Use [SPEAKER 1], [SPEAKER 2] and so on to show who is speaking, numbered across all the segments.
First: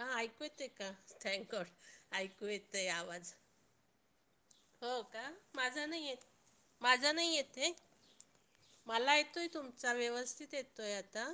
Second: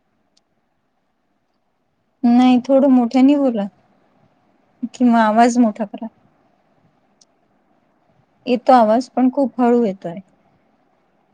[SPEAKER 1] हा ऐकू येतय का थँकगॉड ऐकू
[SPEAKER 2] नाही थोडं
[SPEAKER 1] येते आवाज
[SPEAKER 2] मोठ्यानी बोला
[SPEAKER 1] हो
[SPEAKER 2] किंवा
[SPEAKER 1] का
[SPEAKER 2] आवाज मोठा
[SPEAKER 1] माझा नाही
[SPEAKER 2] करा.
[SPEAKER 1] येत माझा नाही येत हे
[SPEAKER 2] येतो आवाज
[SPEAKER 1] मला
[SPEAKER 2] पण
[SPEAKER 1] येतोय
[SPEAKER 2] खूप हळू
[SPEAKER 1] तुमचा
[SPEAKER 2] येतोय.
[SPEAKER 1] व्यवस्थित येतोय आता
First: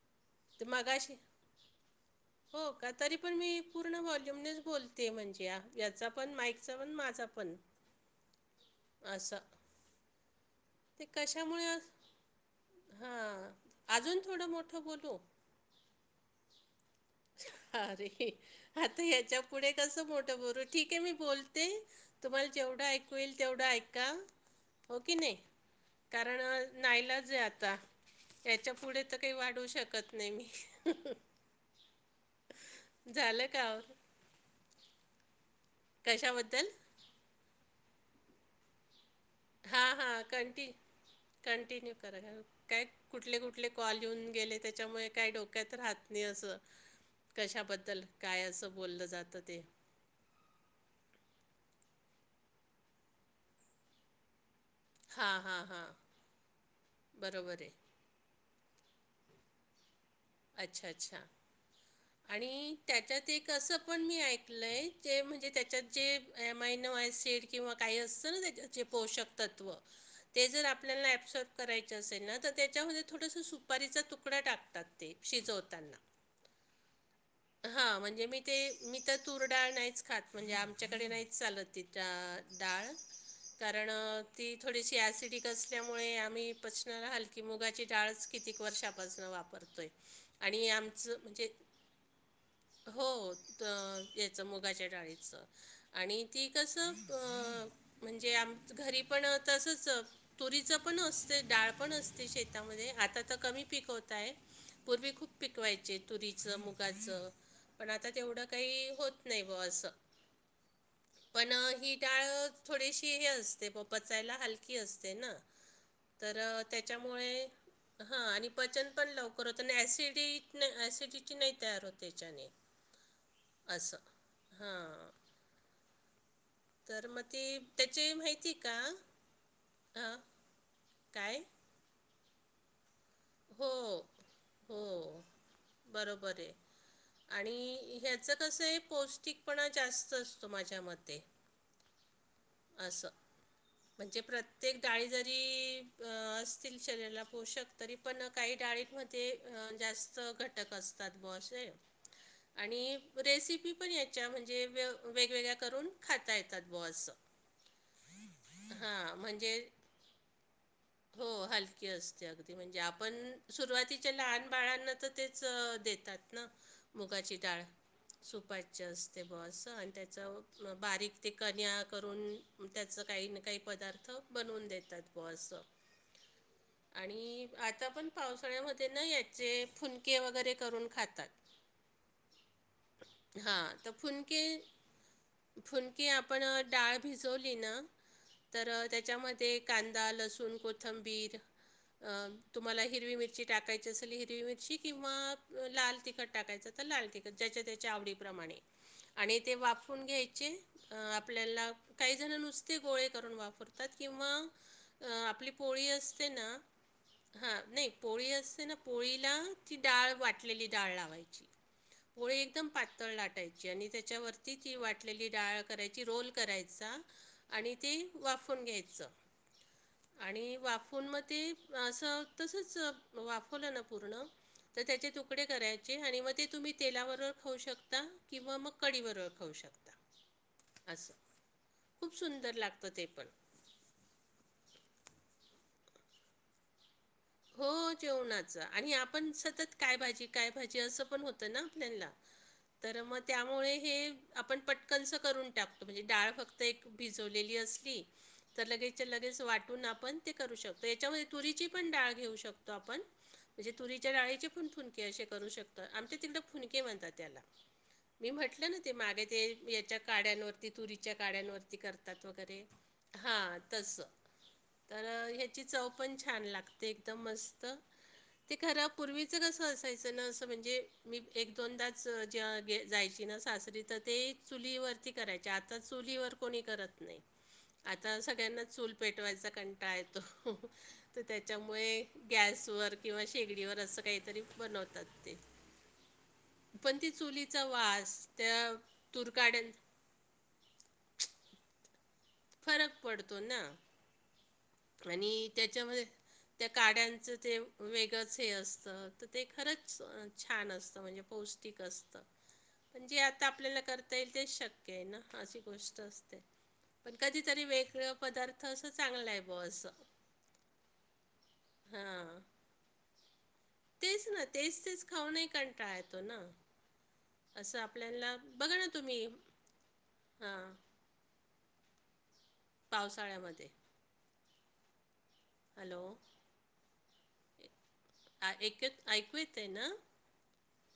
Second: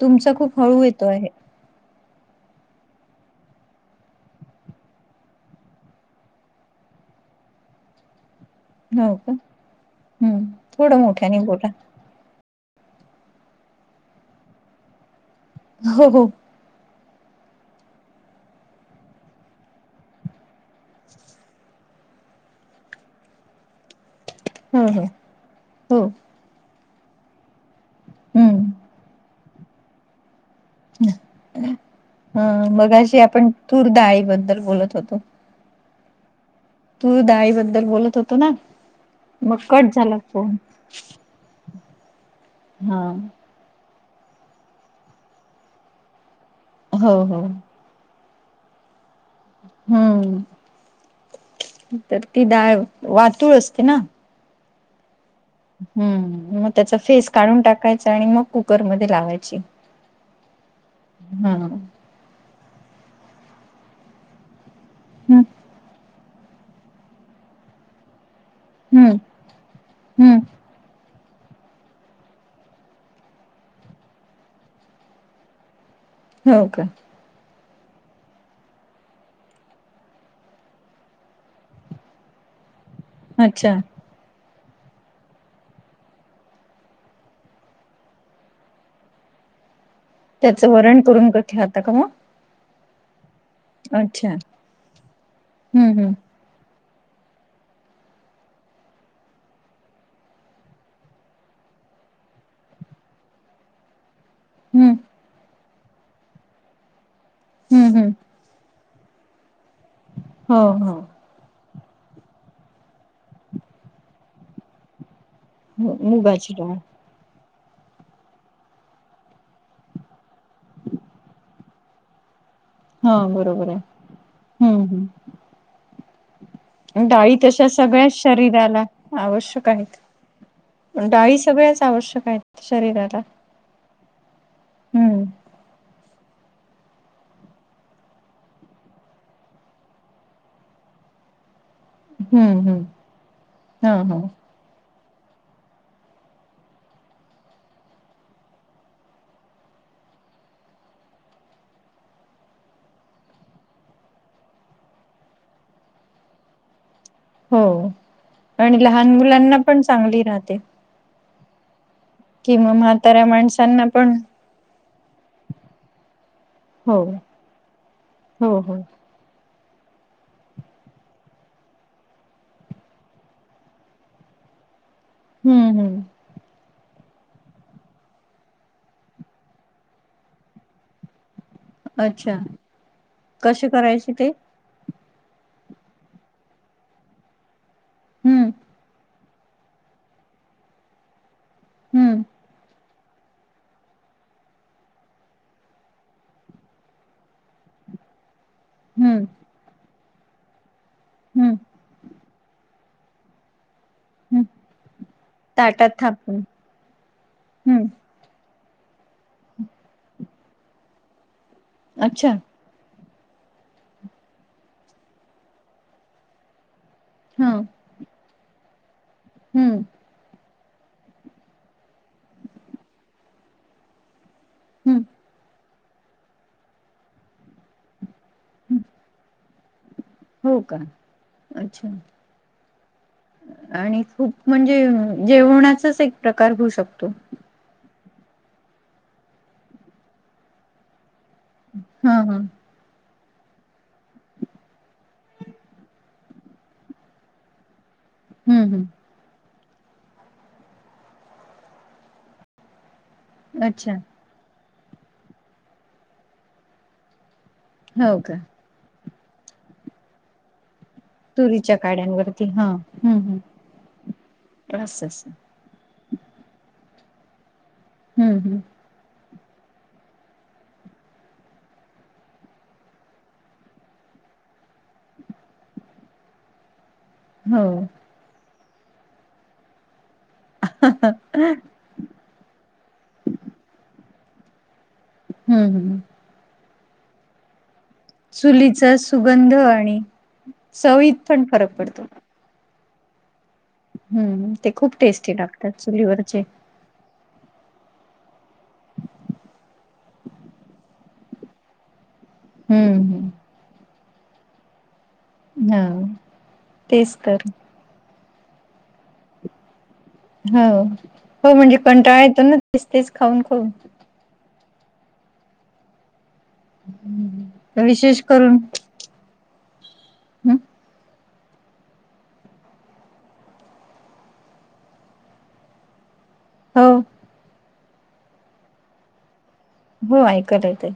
[SPEAKER 2] तुमचा खूप
[SPEAKER 1] ते
[SPEAKER 2] हळू येतो
[SPEAKER 1] मगाशी
[SPEAKER 2] आहे
[SPEAKER 1] हो का तरी पण मी पूर्ण वॉल्यूमनेच बोलते म्हणजे याचा पण माईकचा पण माझा पण
[SPEAKER 2] हो का?
[SPEAKER 1] असं
[SPEAKER 2] हम्म थोडं
[SPEAKER 1] ते
[SPEAKER 2] मोठ्याने बोला.
[SPEAKER 1] कशामुळे? हां अजून थोडं मोठं बोलू?
[SPEAKER 2] हो हो
[SPEAKER 1] अरे आता ह्याच्या पुढे कस मोठं बोलू? ठीक आहे मी बोलते. तुम्हाला जेवढा ऐकू येईल तेवढं ऐका हो की नाही.
[SPEAKER 2] हो
[SPEAKER 1] कारण नाईलाज आहे आता.
[SPEAKER 2] हम्म
[SPEAKER 1] याच्या पुढे तर काही वाढवू शकत नाही मी
[SPEAKER 2] हा मगाशी
[SPEAKER 1] झालं
[SPEAKER 2] आपण
[SPEAKER 1] का आवरून?
[SPEAKER 2] तूरडाळी बद्दल बोलत होतो
[SPEAKER 1] कशाबद्दल?
[SPEAKER 2] तूर दाळी बद्दल बोलत होतो ना मग
[SPEAKER 1] हा
[SPEAKER 2] कट
[SPEAKER 1] हा
[SPEAKER 2] झाला फोन.
[SPEAKER 1] कंटी कंटिन्यू करा काय
[SPEAKER 2] हा
[SPEAKER 1] कुठले कुठले? कॉल येऊन गेले त्याच्यामुळे काय डोक्यात राहत नाही असं
[SPEAKER 2] हो हो
[SPEAKER 1] कशाबद्दल? काय असं बोललं जातं ते
[SPEAKER 2] हम्म तर ती डाळ वातूळ असते ना
[SPEAKER 1] हां हां. हां
[SPEAKER 2] हम्म मग त्याचा फेस काढून
[SPEAKER 1] बरोबर आहे
[SPEAKER 2] टाकायचा आणि मग कुकरमध्ये लावायची
[SPEAKER 1] अच्छा अच्छा
[SPEAKER 2] हा हम्म
[SPEAKER 1] आणि त्याच्यात एक असं पण मी ऐकलंय ते म्हणजे त्याच्यात जे एम आय नो ऍसिड किंवा काय असत ना ते त्याचे
[SPEAKER 2] हम्म
[SPEAKER 1] पोषक तत्व
[SPEAKER 2] हम्म
[SPEAKER 1] ते जर आपल्याला ऍबसोब करायच असेल ना तर त्याच्यामध्ये थोडंसं सुपारीचा तुकडा टाकतात ते शिजवताना
[SPEAKER 2] हो का?
[SPEAKER 1] हा म्हणजे मी ते मी तर तुरडाळ नाहीच खात म्हणजे आमच्याकडे नाहीच चालत ती त्या डाळ
[SPEAKER 2] अच्छा
[SPEAKER 1] कारण ती थोडीशी ॲसिडिक असल्यामुळे आम्ही पचनाला हलकी मुगाची डाळच कितीक वर्षापासून वापरतो परतोय
[SPEAKER 2] त्याचं वरण करून ठेवता का मग?
[SPEAKER 1] हो
[SPEAKER 2] अच्छा
[SPEAKER 1] याचं मुगाच्या डाळीच
[SPEAKER 2] हम्म हम्म
[SPEAKER 1] आणि ती कसं म्हणजे आमच घरी पण तसंच तुरीचं पण असते डाळ पण असतीं शेतामध्ये आता तर कमी पीकवतात
[SPEAKER 2] हम्म
[SPEAKER 1] पूर्वी खूप पिकवायचे तुरीच मुगाचं पण
[SPEAKER 2] हम्म
[SPEAKER 1] आता
[SPEAKER 2] हम्म
[SPEAKER 1] तेवढं काही होत नाही बुवा असं
[SPEAKER 2] हो हो
[SPEAKER 1] पण ही डाळ थोडीशी हे असते प पचायला हलकी असते ना
[SPEAKER 2] हो
[SPEAKER 1] तर
[SPEAKER 2] मुगाची डाळ
[SPEAKER 1] त्याच्या मूळे हा आणि पचन पण लवकर होत आणि ऍसिडिटी नाई तयार होते हेच्याने
[SPEAKER 2] हा बरोबर आहे हम्म
[SPEAKER 1] हां.
[SPEAKER 2] हम्म
[SPEAKER 1] तर मग
[SPEAKER 2] डाळी
[SPEAKER 1] ते
[SPEAKER 2] तशा सगळ्याच
[SPEAKER 1] त्याची माहिती का?
[SPEAKER 2] शरीराला आवश्यक
[SPEAKER 1] हां.
[SPEAKER 2] आहेत डाळी
[SPEAKER 1] काय?
[SPEAKER 2] सगळ्याच आवश्यक आहेत शरीराला.
[SPEAKER 1] हो हो
[SPEAKER 2] हम्म
[SPEAKER 1] बरोबर आहे. आणि ह्याचं कसं आहे पौष्टिकपणा जास्त असतो माझ्या मते.
[SPEAKER 2] हम्म हम्म
[SPEAKER 1] असं
[SPEAKER 2] हा हा
[SPEAKER 1] म्हणजे प्रत्य ते डाळी जरी असतील शरीराला पोषक तरी पण काही डाळी म्हण ते जास्त घटक असतात बसे आहे. आणि रेसिपी पण याच्या म्हणजे वेगवेगळ्या करून खाता येतात ब असं.
[SPEAKER 2] हो आणि
[SPEAKER 1] हां.
[SPEAKER 2] लहान मुलांना
[SPEAKER 1] म्हणजे
[SPEAKER 2] पण चांगली राहते.
[SPEAKER 1] हो हलकी असते अगदी
[SPEAKER 2] किंवा
[SPEAKER 1] म्हणजे आपण
[SPEAKER 2] म्हाताऱ्या माणसांना
[SPEAKER 1] सुरवाती
[SPEAKER 2] पण
[SPEAKER 1] लहान बाळांना तर तेच देतात ना
[SPEAKER 2] हो
[SPEAKER 1] मुगाची डाळ
[SPEAKER 2] हो हो
[SPEAKER 1] सुपाच्या असस्त ते बसं आणि त्याचं बारीक ते कन्या करून त्याचं काही ना काही पदार्थ. बनवून देतात बॉल्स.
[SPEAKER 2] हम्म हम्म
[SPEAKER 1] आणि आता पण पावसाळ्यामध्ये ना याचे फुनके वगैरे करून खातात.
[SPEAKER 2] अच्छा
[SPEAKER 1] हा
[SPEAKER 2] कशी
[SPEAKER 1] तर
[SPEAKER 2] करायची
[SPEAKER 1] फुन
[SPEAKER 2] ते
[SPEAKER 1] के. फुनकी आपण डाळ भिजवली ना.
[SPEAKER 2] हम्म.
[SPEAKER 1] तर त्याच्यामध्ये कांदा लसूण कोथंबीर अ
[SPEAKER 2] हम्म
[SPEAKER 1] तुम्हाला हिरवी मिरची टाकायची असेल हिरवी मिरची किंवा लाल तिखट टाकायचं. तर लाल तिकट ज्याच्या त्याच्या आवडीप्रमाणे.
[SPEAKER 2] हम्म
[SPEAKER 1] आणि ते वापरून घ्यायचे
[SPEAKER 2] हम्म
[SPEAKER 1] आपल्याला काही जण नुसते गोळे करून वापर तात किंवा
[SPEAKER 2] हम्म
[SPEAKER 1] आपली पोळी
[SPEAKER 2] ताटात
[SPEAKER 1] असते
[SPEAKER 2] थापून
[SPEAKER 1] ना हा
[SPEAKER 2] हम्म
[SPEAKER 1] नाही. पोळी असते ना पोळीला ती डाळ वाटलेली डाळ लावायची
[SPEAKER 2] अच्छा
[SPEAKER 1] पोळी. एकदम पातळ लाटायची आणि त्याच्यावरती ती वाटलेली डाळ करायची रोल करायचा.
[SPEAKER 2] हा
[SPEAKER 1] आणि ती वाफून घ्यायचं.
[SPEAKER 2] हम्म.
[SPEAKER 1] आणि वाफवून मग ती असं तसंच वाफवलं ना पूर्ण. तर
[SPEAKER 2] हम्म
[SPEAKER 1] त्याचे तुकडे करायचे आणि मग ते तुम्ही तेलाबरोबर खाऊ शकता. किंवा मग कडी बरोबर खाऊ शकता.
[SPEAKER 2] हो का
[SPEAKER 1] असं
[SPEAKER 2] अच्छा.
[SPEAKER 1] खूप सुंदर लागतं ते पण.
[SPEAKER 2] आणि खूप म्हणजे जेवणाचाच एक प्रकार होऊ शकतो.
[SPEAKER 1] हो जेवणाच आणि आपण सतत काय भाजी काय भाजी असं पण होत ना आपल्या
[SPEAKER 2] हा हा
[SPEAKER 1] तर मग त्यामुळे हे. आपण पटकनचं करून टाकतो म्हणजे डाळ फक्त एक भिजवलेली असली.
[SPEAKER 2] हम्म
[SPEAKER 1] तर लगेच
[SPEAKER 2] हम्म
[SPEAKER 1] लगेच वाटून आपण ते करू शकतो याच्यामध्ये तुरीची पण डाळ. घेऊ शकतो आपण म्हण
[SPEAKER 2] अच्छा
[SPEAKER 1] तुरीच्या डाळीचे पण फूनके अशे करू शकतं आमच्या तिकड फुनके म्हणतात त्याला
[SPEAKER 2] हो का
[SPEAKER 1] म्हटलं ना. ते मागे ते याच्या काड्यांवरती. तुरीचा काड्यांवरती
[SPEAKER 2] तुरीच्या
[SPEAKER 1] करतात
[SPEAKER 2] काड्यांवरती
[SPEAKER 1] वगैरे
[SPEAKER 2] हा हम्म हम्म
[SPEAKER 1] हा तस
[SPEAKER 2] असं असं
[SPEAKER 1] ची चव पण छान लागते एकदम मस्त
[SPEAKER 2] हम्म
[SPEAKER 1] ते
[SPEAKER 2] हम्म
[SPEAKER 1] खरा. पूर्वीचं कसं असायचं ना असं म्हणजे मी एक दोनदाच जे जायची ना सासरी तर ते चुलीवरती करायचे आता चुलीवर. कोणी करत नाही.
[SPEAKER 2] हो.
[SPEAKER 1] आता सगळ्यांनाच चूल पेटवायचा कंटाळा येतो.
[SPEAKER 2] [unintelligible]
[SPEAKER 1] मुळे गॅसवर किंवा शेगडीवर असं काहीतरी बनवतात ते.
[SPEAKER 2] हम्म
[SPEAKER 1] पण ती चुलीचा वास. त्या
[SPEAKER 2] चुलीचा सुगंध
[SPEAKER 1] तुरकाड्यां
[SPEAKER 2] आणि चवीत पण फरक पडतो.
[SPEAKER 1] फरक पडतो ना.
[SPEAKER 2] हम्म, ते खूप
[SPEAKER 1] आणि
[SPEAKER 2] टेस्टी लागतात
[SPEAKER 1] त्याच्यामध्ये
[SPEAKER 2] चुलीवरचे.
[SPEAKER 1] त्या काड्यांचं ते वेगळंच हे असतं, तर ते खरंच छान असतं म्हणजे पौस्ट ष्टिक असत,
[SPEAKER 2] हम्म
[SPEAKER 1] पण जे
[SPEAKER 2] हम्म
[SPEAKER 1] आता आपल्याला करता येईल तेच शक्य आहे ना. अशी
[SPEAKER 2] हा
[SPEAKER 1] गोष्ट असते,
[SPEAKER 2] तेच
[SPEAKER 1] पण
[SPEAKER 2] तर
[SPEAKER 1] कधीतरी वेगळ पदार्थ अस चांगला आहे. बस.
[SPEAKER 2] हो, हो म्हणजे कंटाळा येतो ना तेच तेच खाऊन खाऊन
[SPEAKER 1] तेच ना तेच तेच खाऊनही कंटाळा येतो ना, असं
[SPEAKER 2] विशेष
[SPEAKER 1] आपल्याला
[SPEAKER 2] करून
[SPEAKER 1] बघा ना तुम्ही हा
[SPEAKER 2] हं
[SPEAKER 1] पावसाळ्यामध्ये हॅलो
[SPEAKER 2] हो
[SPEAKER 1] ऐक क ऐकू येतय ना?
[SPEAKER 2] हो ऐकायला येतय.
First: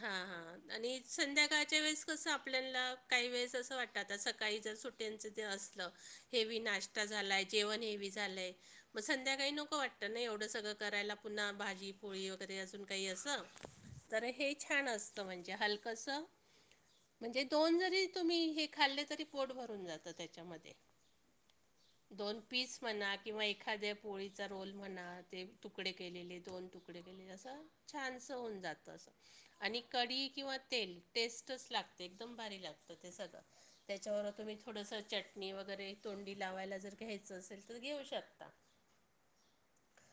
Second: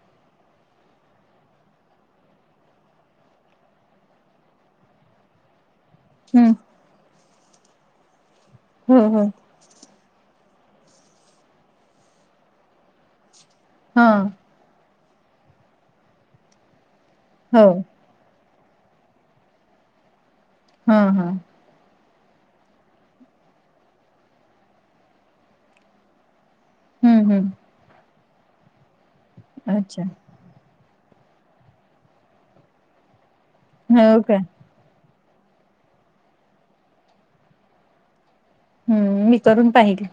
[SPEAKER 1] हा हा आणि संध्याकाळच्या वेळेस कसं आपल्याला काही वेळेस असं वाटतं, आ सकाळी जर सुट्यांचं ते असलं
[SPEAKER 2] हं
[SPEAKER 1] हेवी नाश्ता झालाय, जेवण हेवी झालंय म
[SPEAKER 2] हो हो
[SPEAKER 1] संध्याकाळी नको वाट त ना एवढं सगळं करायला पुन्हा भाजी, पोळी वगैरे अजून काही असं तर
[SPEAKER 2] हां
[SPEAKER 1] हे छान असतं म्हणजे हलकसं म्हणजे
[SPEAKER 2] हो
[SPEAKER 1] दोन जरी तुम्ही हे खाल्ले तरी पोट भरून जातं त्याच्यामध्ये.
[SPEAKER 2] हा हा
[SPEAKER 1] दोन पीस म्हणा किंवा एखाद्या पोळीचा रोल म्हणा, ते तुकडे केलेले दोन तुकडे कडे
[SPEAKER 2] हं
[SPEAKER 1] केले जसं
[SPEAKER 2] हं
[SPEAKER 1] छानसं होऊन जातं असं आणि
[SPEAKER 2] अच्छा
[SPEAKER 1] कढी किंवा तेल टेस्टच लागते, एकदम भारी लागतं ते सगळं
[SPEAKER 2] हो
[SPEAKER 1] त्याच्यावर
[SPEAKER 2] का
[SPEAKER 1] तुम्ही थोडंसं चटणी वगैरे तोंडी लावायला, जर घ्यायचं असेल तर घेऊ शकता.
[SPEAKER 2] हम्म मी करून पाहिल.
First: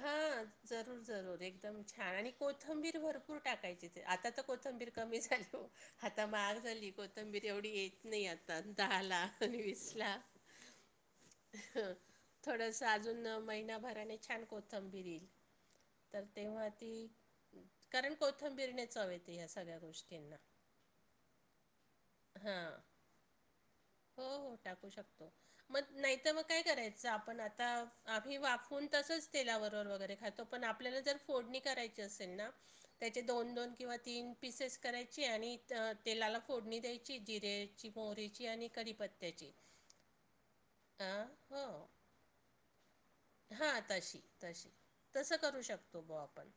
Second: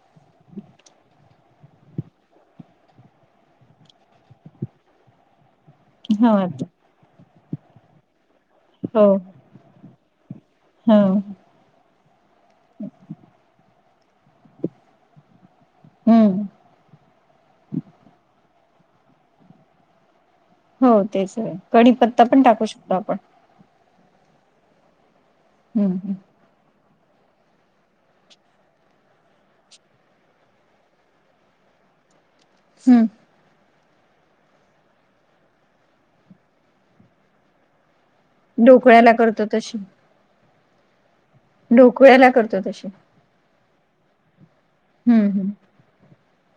[SPEAKER 1] हा जरूर जरूर एकदम छान आणि कोथंबीर भरपूर टाकायची आता तर कोथंबीर कमी झालं, आता महाग झाली कोथंबीर एवढी य नाही आता दहा
[SPEAKER 2] हो
[SPEAKER 1] ला आणि वीस ला
[SPEAKER 2] हो
[SPEAKER 1] थोडस अजून महिनाभराने छान कोथंबीर येईल. तर
[SPEAKER 2] हं
[SPEAKER 1] तेव्हा ती कारण कोथंबिरनेच चव येते या सगळ्या गोष्टींना
[SPEAKER 2] हो तेच नी कढीपत्ता पण टाकू
[SPEAKER 1] हां
[SPEAKER 2] शकतो आपण.
[SPEAKER 1] हो हो टाकू शकतो,
[SPEAKER 2] हं
[SPEAKER 1] मग
[SPEAKER 2] हं
[SPEAKER 1] नाही तर मग काय करायचं आपण आता आम्ही वाफवून तसंच तेला बरोबर पण आपल्याला जर फोडणी करायची असे
[SPEAKER 2] हं
[SPEAKER 1] त्या दोन दोन किंवा तीन पिसेस करायची आणि तेलाला फोडणी द्यायची जिरेची, मोहरी
[SPEAKER 2] ढोकळ्याला करतो तशी.
[SPEAKER 1] अं
[SPEAKER 2] ढोकळ्याला करतो तशी.
[SPEAKER 1] हा तशी तशी
[SPEAKER 2] हं
[SPEAKER 1] तसं
[SPEAKER 2] हं
[SPEAKER 1] करू शकतो, ब आपण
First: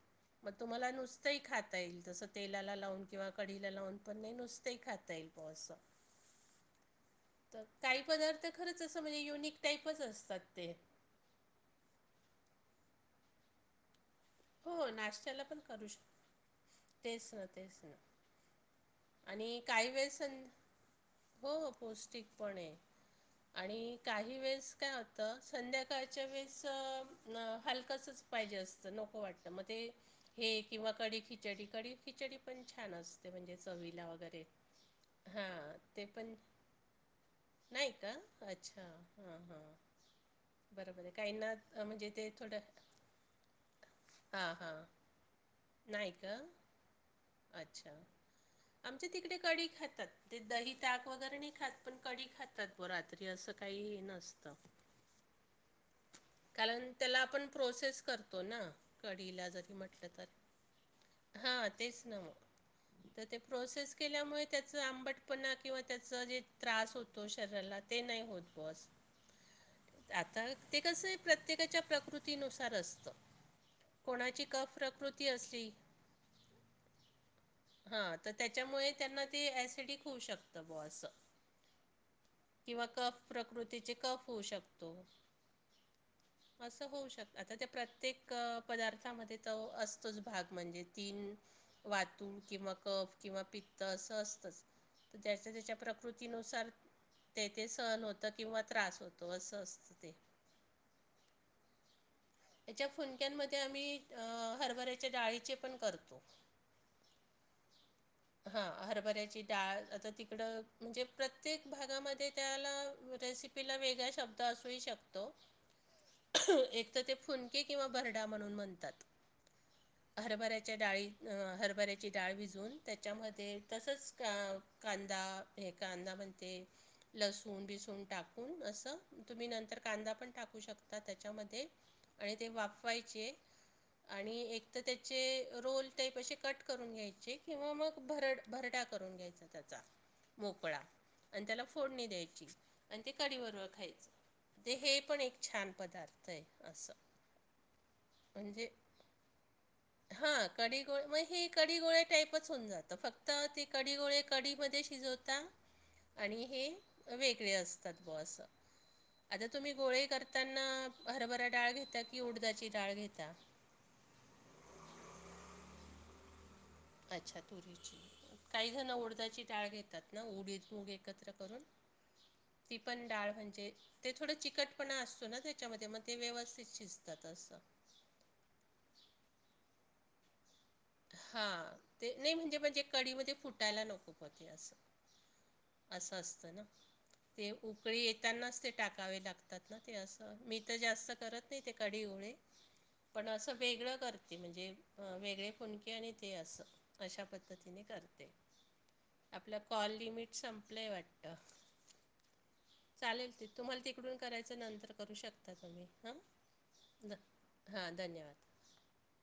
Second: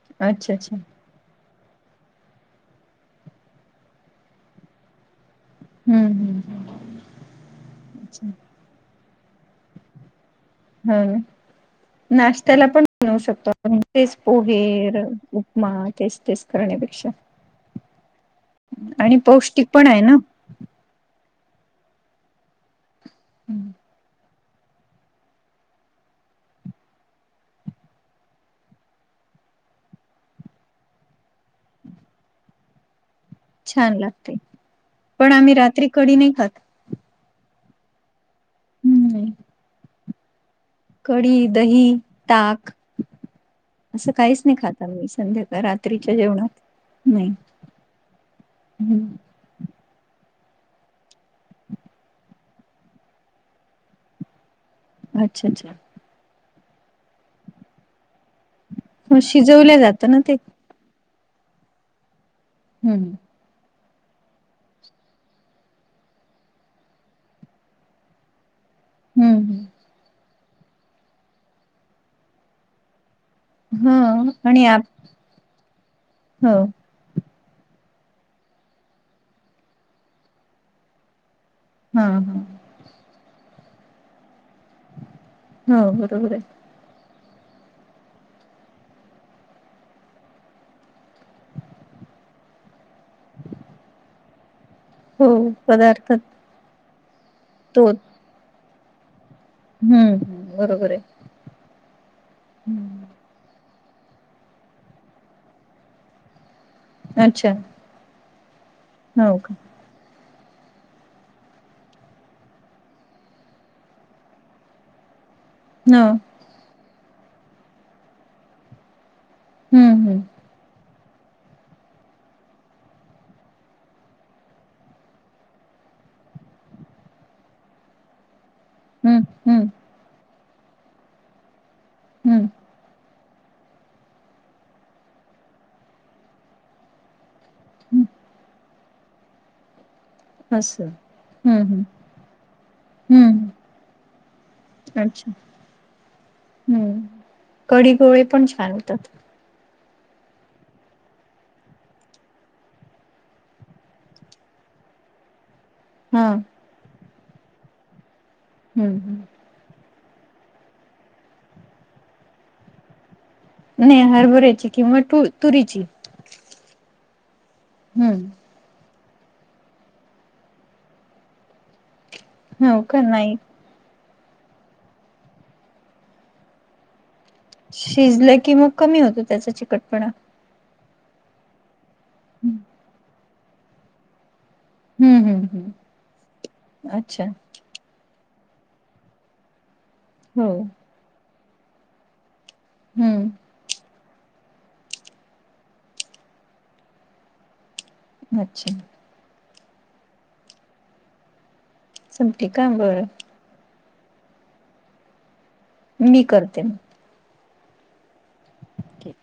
[SPEAKER 1] मग
[SPEAKER 2] अच्छा अच्छा
[SPEAKER 1] तुम्हाला नुस तंही खाता येईल, तसं तेलाला लावून किंवा कढीला लावून पण नाही नुसतंही खाता येईल. ऑसम
[SPEAKER 2] हं हं
[SPEAKER 1] तर काही
[SPEAKER 2] अच्छा
[SPEAKER 1] पदार्थ खरंच असं म्हणजे युनिक टाईपच असतात ते.
[SPEAKER 2] ह नाश्त्याला पण बनवू शकतो आपण. तेच पोहे,
[SPEAKER 1] हो
[SPEAKER 2] र
[SPEAKER 1] नाश्त्याला
[SPEAKER 2] उपमा तेच तेच करण्यापेक्षा
[SPEAKER 1] स तेच ना.
[SPEAKER 2] आणि पौष्टिक पण
[SPEAKER 1] काही
[SPEAKER 2] आहे ना.
[SPEAKER 1] वेळेस सं हो हो पौष्टिकपण आहे आणि काही वेळेस काय हो तं संध्याकाळच्या वेळेस हलकासच पाहिजे असतं नक खावू वाटतं मग ते, हे किंवा कढी खिचडी, कढी खिचडी पण छान असते. ते म्हणजे
[SPEAKER 2] छान
[SPEAKER 1] चवीला
[SPEAKER 2] लागते
[SPEAKER 1] वगैरे,
[SPEAKER 2] पण
[SPEAKER 1] हा
[SPEAKER 2] आम्ही रात्री
[SPEAKER 1] ते
[SPEAKER 2] कडी नाही
[SPEAKER 1] पण
[SPEAKER 2] खात
[SPEAKER 1] नाही का, अच्छा हा हा..
[SPEAKER 2] कढी दही
[SPEAKER 1] म्हणजे ते थोडं
[SPEAKER 2] ताक असं, काहीच
[SPEAKER 1] हां
[SPEAKER 2] नाही
[SPEAKER 1] हां
[SPEAKER 2] खात आम्ही. संध्याकाळ
[SPEAKER 1] नाही
[SPEAKER 2] रात्रीच्या
[SPEAKER 1] का
[SPEAKER 2] जेवणात नाही.
[SPEAKER 1] अच्छा, आमच्या
[SPEAKER 2] हम्म
[SPEAKER 1] तिकडे. कडी खातात ते दही ताक वगैरे नाही खात पण, कडी खातात ब रात्री असं काही हे नसतं.
[SPEAKER 2] अच्छा अच्छा.
[SPEAKER 1] कारण त्याला आपण प्रोसेस करतो ना.
[SPEAKER 2] मग
[SPEAKER 1] कढीला
[SPEAKER 2] शिजवल्या जातं ना ते.
[SPEAKER 1] हा तेच नं.
[SPEAKER 2] हम्...
[SPEAKER 1] ते प्रोसेस केल्यामुळे त्याचं आंबटपणा किंवा, त्याच जे त्रास होतो शरीराला. ते नाही होत बस.
[SPEAKER 2] हम्म हम्..
[SPEAKER 1] आता ते कसं ये, प्रत्येकाच्या प्रकृतीनुसार असतं.
[SPEAKER 2] हा
[SPEAKER 1] कोणाची
[SPEAKER 2] आणि
[SPEAKER 1] कफ
[SPEAKER 2] आप
[SPEAKER 1] प्रकृती असली.
[SPEAKER 2] हो.
[SPEAKER 1] हा तर त्याच्यामुळे त्यांना ते, अॅसेडिक होऊ शकतं बुवा असं.
[SPEAKER 2] ह.. ह...
[SPEAKER 1] किंवा कफ प्रकृतीचे, कफ होऊ शकतो.
[SPEAKER 2] हो बरोबर ये.
[SPEAKER 1] असं होऊ शकतं. आता त्या प्रत्येक पदार्थामध्ये तो, असतोच भाग म्हणजे तीन. वातू की मगं. कप किंवा पित्त असं असतंच, तर
[SPEAKER 2] हो
[SPEAKER 1] ज्यांच्या त्यांच्या
[SPEAKER 2] पदार्थ
[SPEAKER 1] प्रकृतीनुसार. तेते
[SPEAKER 2] तो
[SPEAKER 1] सहण होत किंवा, त्रास होतो असं असत.
[SPEAKER 2] हम्म हम्म बरोबर ये.
[SPEAKER 1] याच्या फुनक्यांमध्ये, आम्ही हरभऱ्याच्या डाळीचे पण करतो.
[SPEAKER 2] अच्छा.
[SPEAKER 1] हा
[SPEAKER 2] हो
[SPEAKER 1] हरभऱ्याची
[SPEAKER 2] का
[SPEAKER 1] डाळ आता ती, इकडं म्हणजे प्रत्येक भागामध्ये त्याला, रेसिपीला वेगळा शब्द असू ही शकतो.
[SPEAKER 2] हो.
[SPEAKER 1] एक तर ते फुनके किंवा भरडा म्हणून म्हणतात.
[SPEAKER 2] हम्म हम्म
[SPEAKER 1] हरभऱ्याच्या डाळीत हरभऱ्याची डाळ भिजवून त्याच्यामध्ये, तसंच का कांदा. हे कांदा म्हणते, लसूण बिसून टाकून कसं. फक्त
[SPEAKER 2] हम्म
[SPEAKER 1] तुम्ही
[SPEAKER 2] हम्म
[SPEAKER 1] नंतर, कांदा पण टाकू शकता त्यांच्यामध्ये. आणि ते
[SPEAKER 2] हम्म
[SPEAKER 1] वाफवायचे. आणि एक तर त्याचे रोल टाईप कट करून घ्यायचे, किंवा मग
[SPEAKER 2] हम्म
[SPEAKER 1] भरड भरडा करून घ्यायचे. त्यांचा मोकळा
[SPEAKER 2] असं.
[SPEAKER 1] आणि
[SPEAKER 2] हम्म
[SPEAKER 1] त्याला
[SPEAKER 2] हम्म
[SPEAKER 1] फोडणी द्यायची. आणि ते कढी
[SPEAKER 2] हम्म
[SPEAKER 1] बरोबर खायचं. ते हे पण
[SPEAKER 2] अच्छा
[SPEAKER 1] एक छान पदार्थ आहे. असं
[SPEAKER 2] हम्म कडी गोळे पण
[SPEAKER 1] म्हणजे,
[SPEAKER 2] छान होतात.
[SPEAKER 1] [inaudible] हा कढी गोळे मग, कडीगोळे टाईपच होऊन जातं. फक्त ते कडी गोळे. कढीमध्ये शिजवता
[SPEAKER 2] हा
[SPEAKER 1] आणि हे, वेगळे असतात बुवा असं.
[SPEAKER 2] हम.. हम..
[SPEAKER 1] आता तुम्ही गोळे करताना. हरभरा डाळ घेता की उडदाची डाळ घेता.
[SPEAKER 2] नाही हरभऱ्याची किंव किंवा तुरीची. ‌
[SPEAKER 1] अच्छा, तुरीची
[SPEAKER 2] हम्म
[SPEAKER 1] काही जण, उडदाची टाळ घेतात ना, उडीद मूग एकत्र करून. ति
[SPEAKER 2] हो का
[SPEAKER 1] पन डाळ
[SPEAKER 2] नाही
[SPEAKER 1] म्हणजे, ते थोडं चिकटपणा असतो ना, तेच्यामध्ये मग ते व्यवस्थित शिजतात असं.
[SPEAKER 2] शिजलं की मग कमी होतो. त्याचा चिकटपणा.
[SPEAKER 1] हा ते नाही म्हणजे
[SPEAKER 2] हम्म
[SPEAKER 1] म्हणजे कडीमध्ये फुटायला नको फकी असं
[SPEAKER 2] हम्म हम् हम्
[SPEAKER 1] असं असतं ना ते उकळी येतानाच ते टाकावे लागतात ना ते अस
[SPEAKER 2] हो
[SPEAKER 1] मी तर जास्त करत नाही ते कढी गोळे पण
[SPEAKER 2] हम्म
[SPEAKER 1] असं. वेगळं करते म्हणजे वेगळे फोनके आणि ते असं अशा पद्धतीने करते
[SPEAKER 2] अच्छा
[SPEAKER 1] आपल्या कॉल लिमिट संपलंय वाटतं
[SPEAKER 2] सती का बरं
[SPEAKER 1] चालेल ते तुम्हाला तिकडून करायचं नंतर करू शकता तुम्ही हां
[SPEAKER 2] मी करते
[SPEAKER 1] द हां धन्यवाद
[SPEAKER 2] क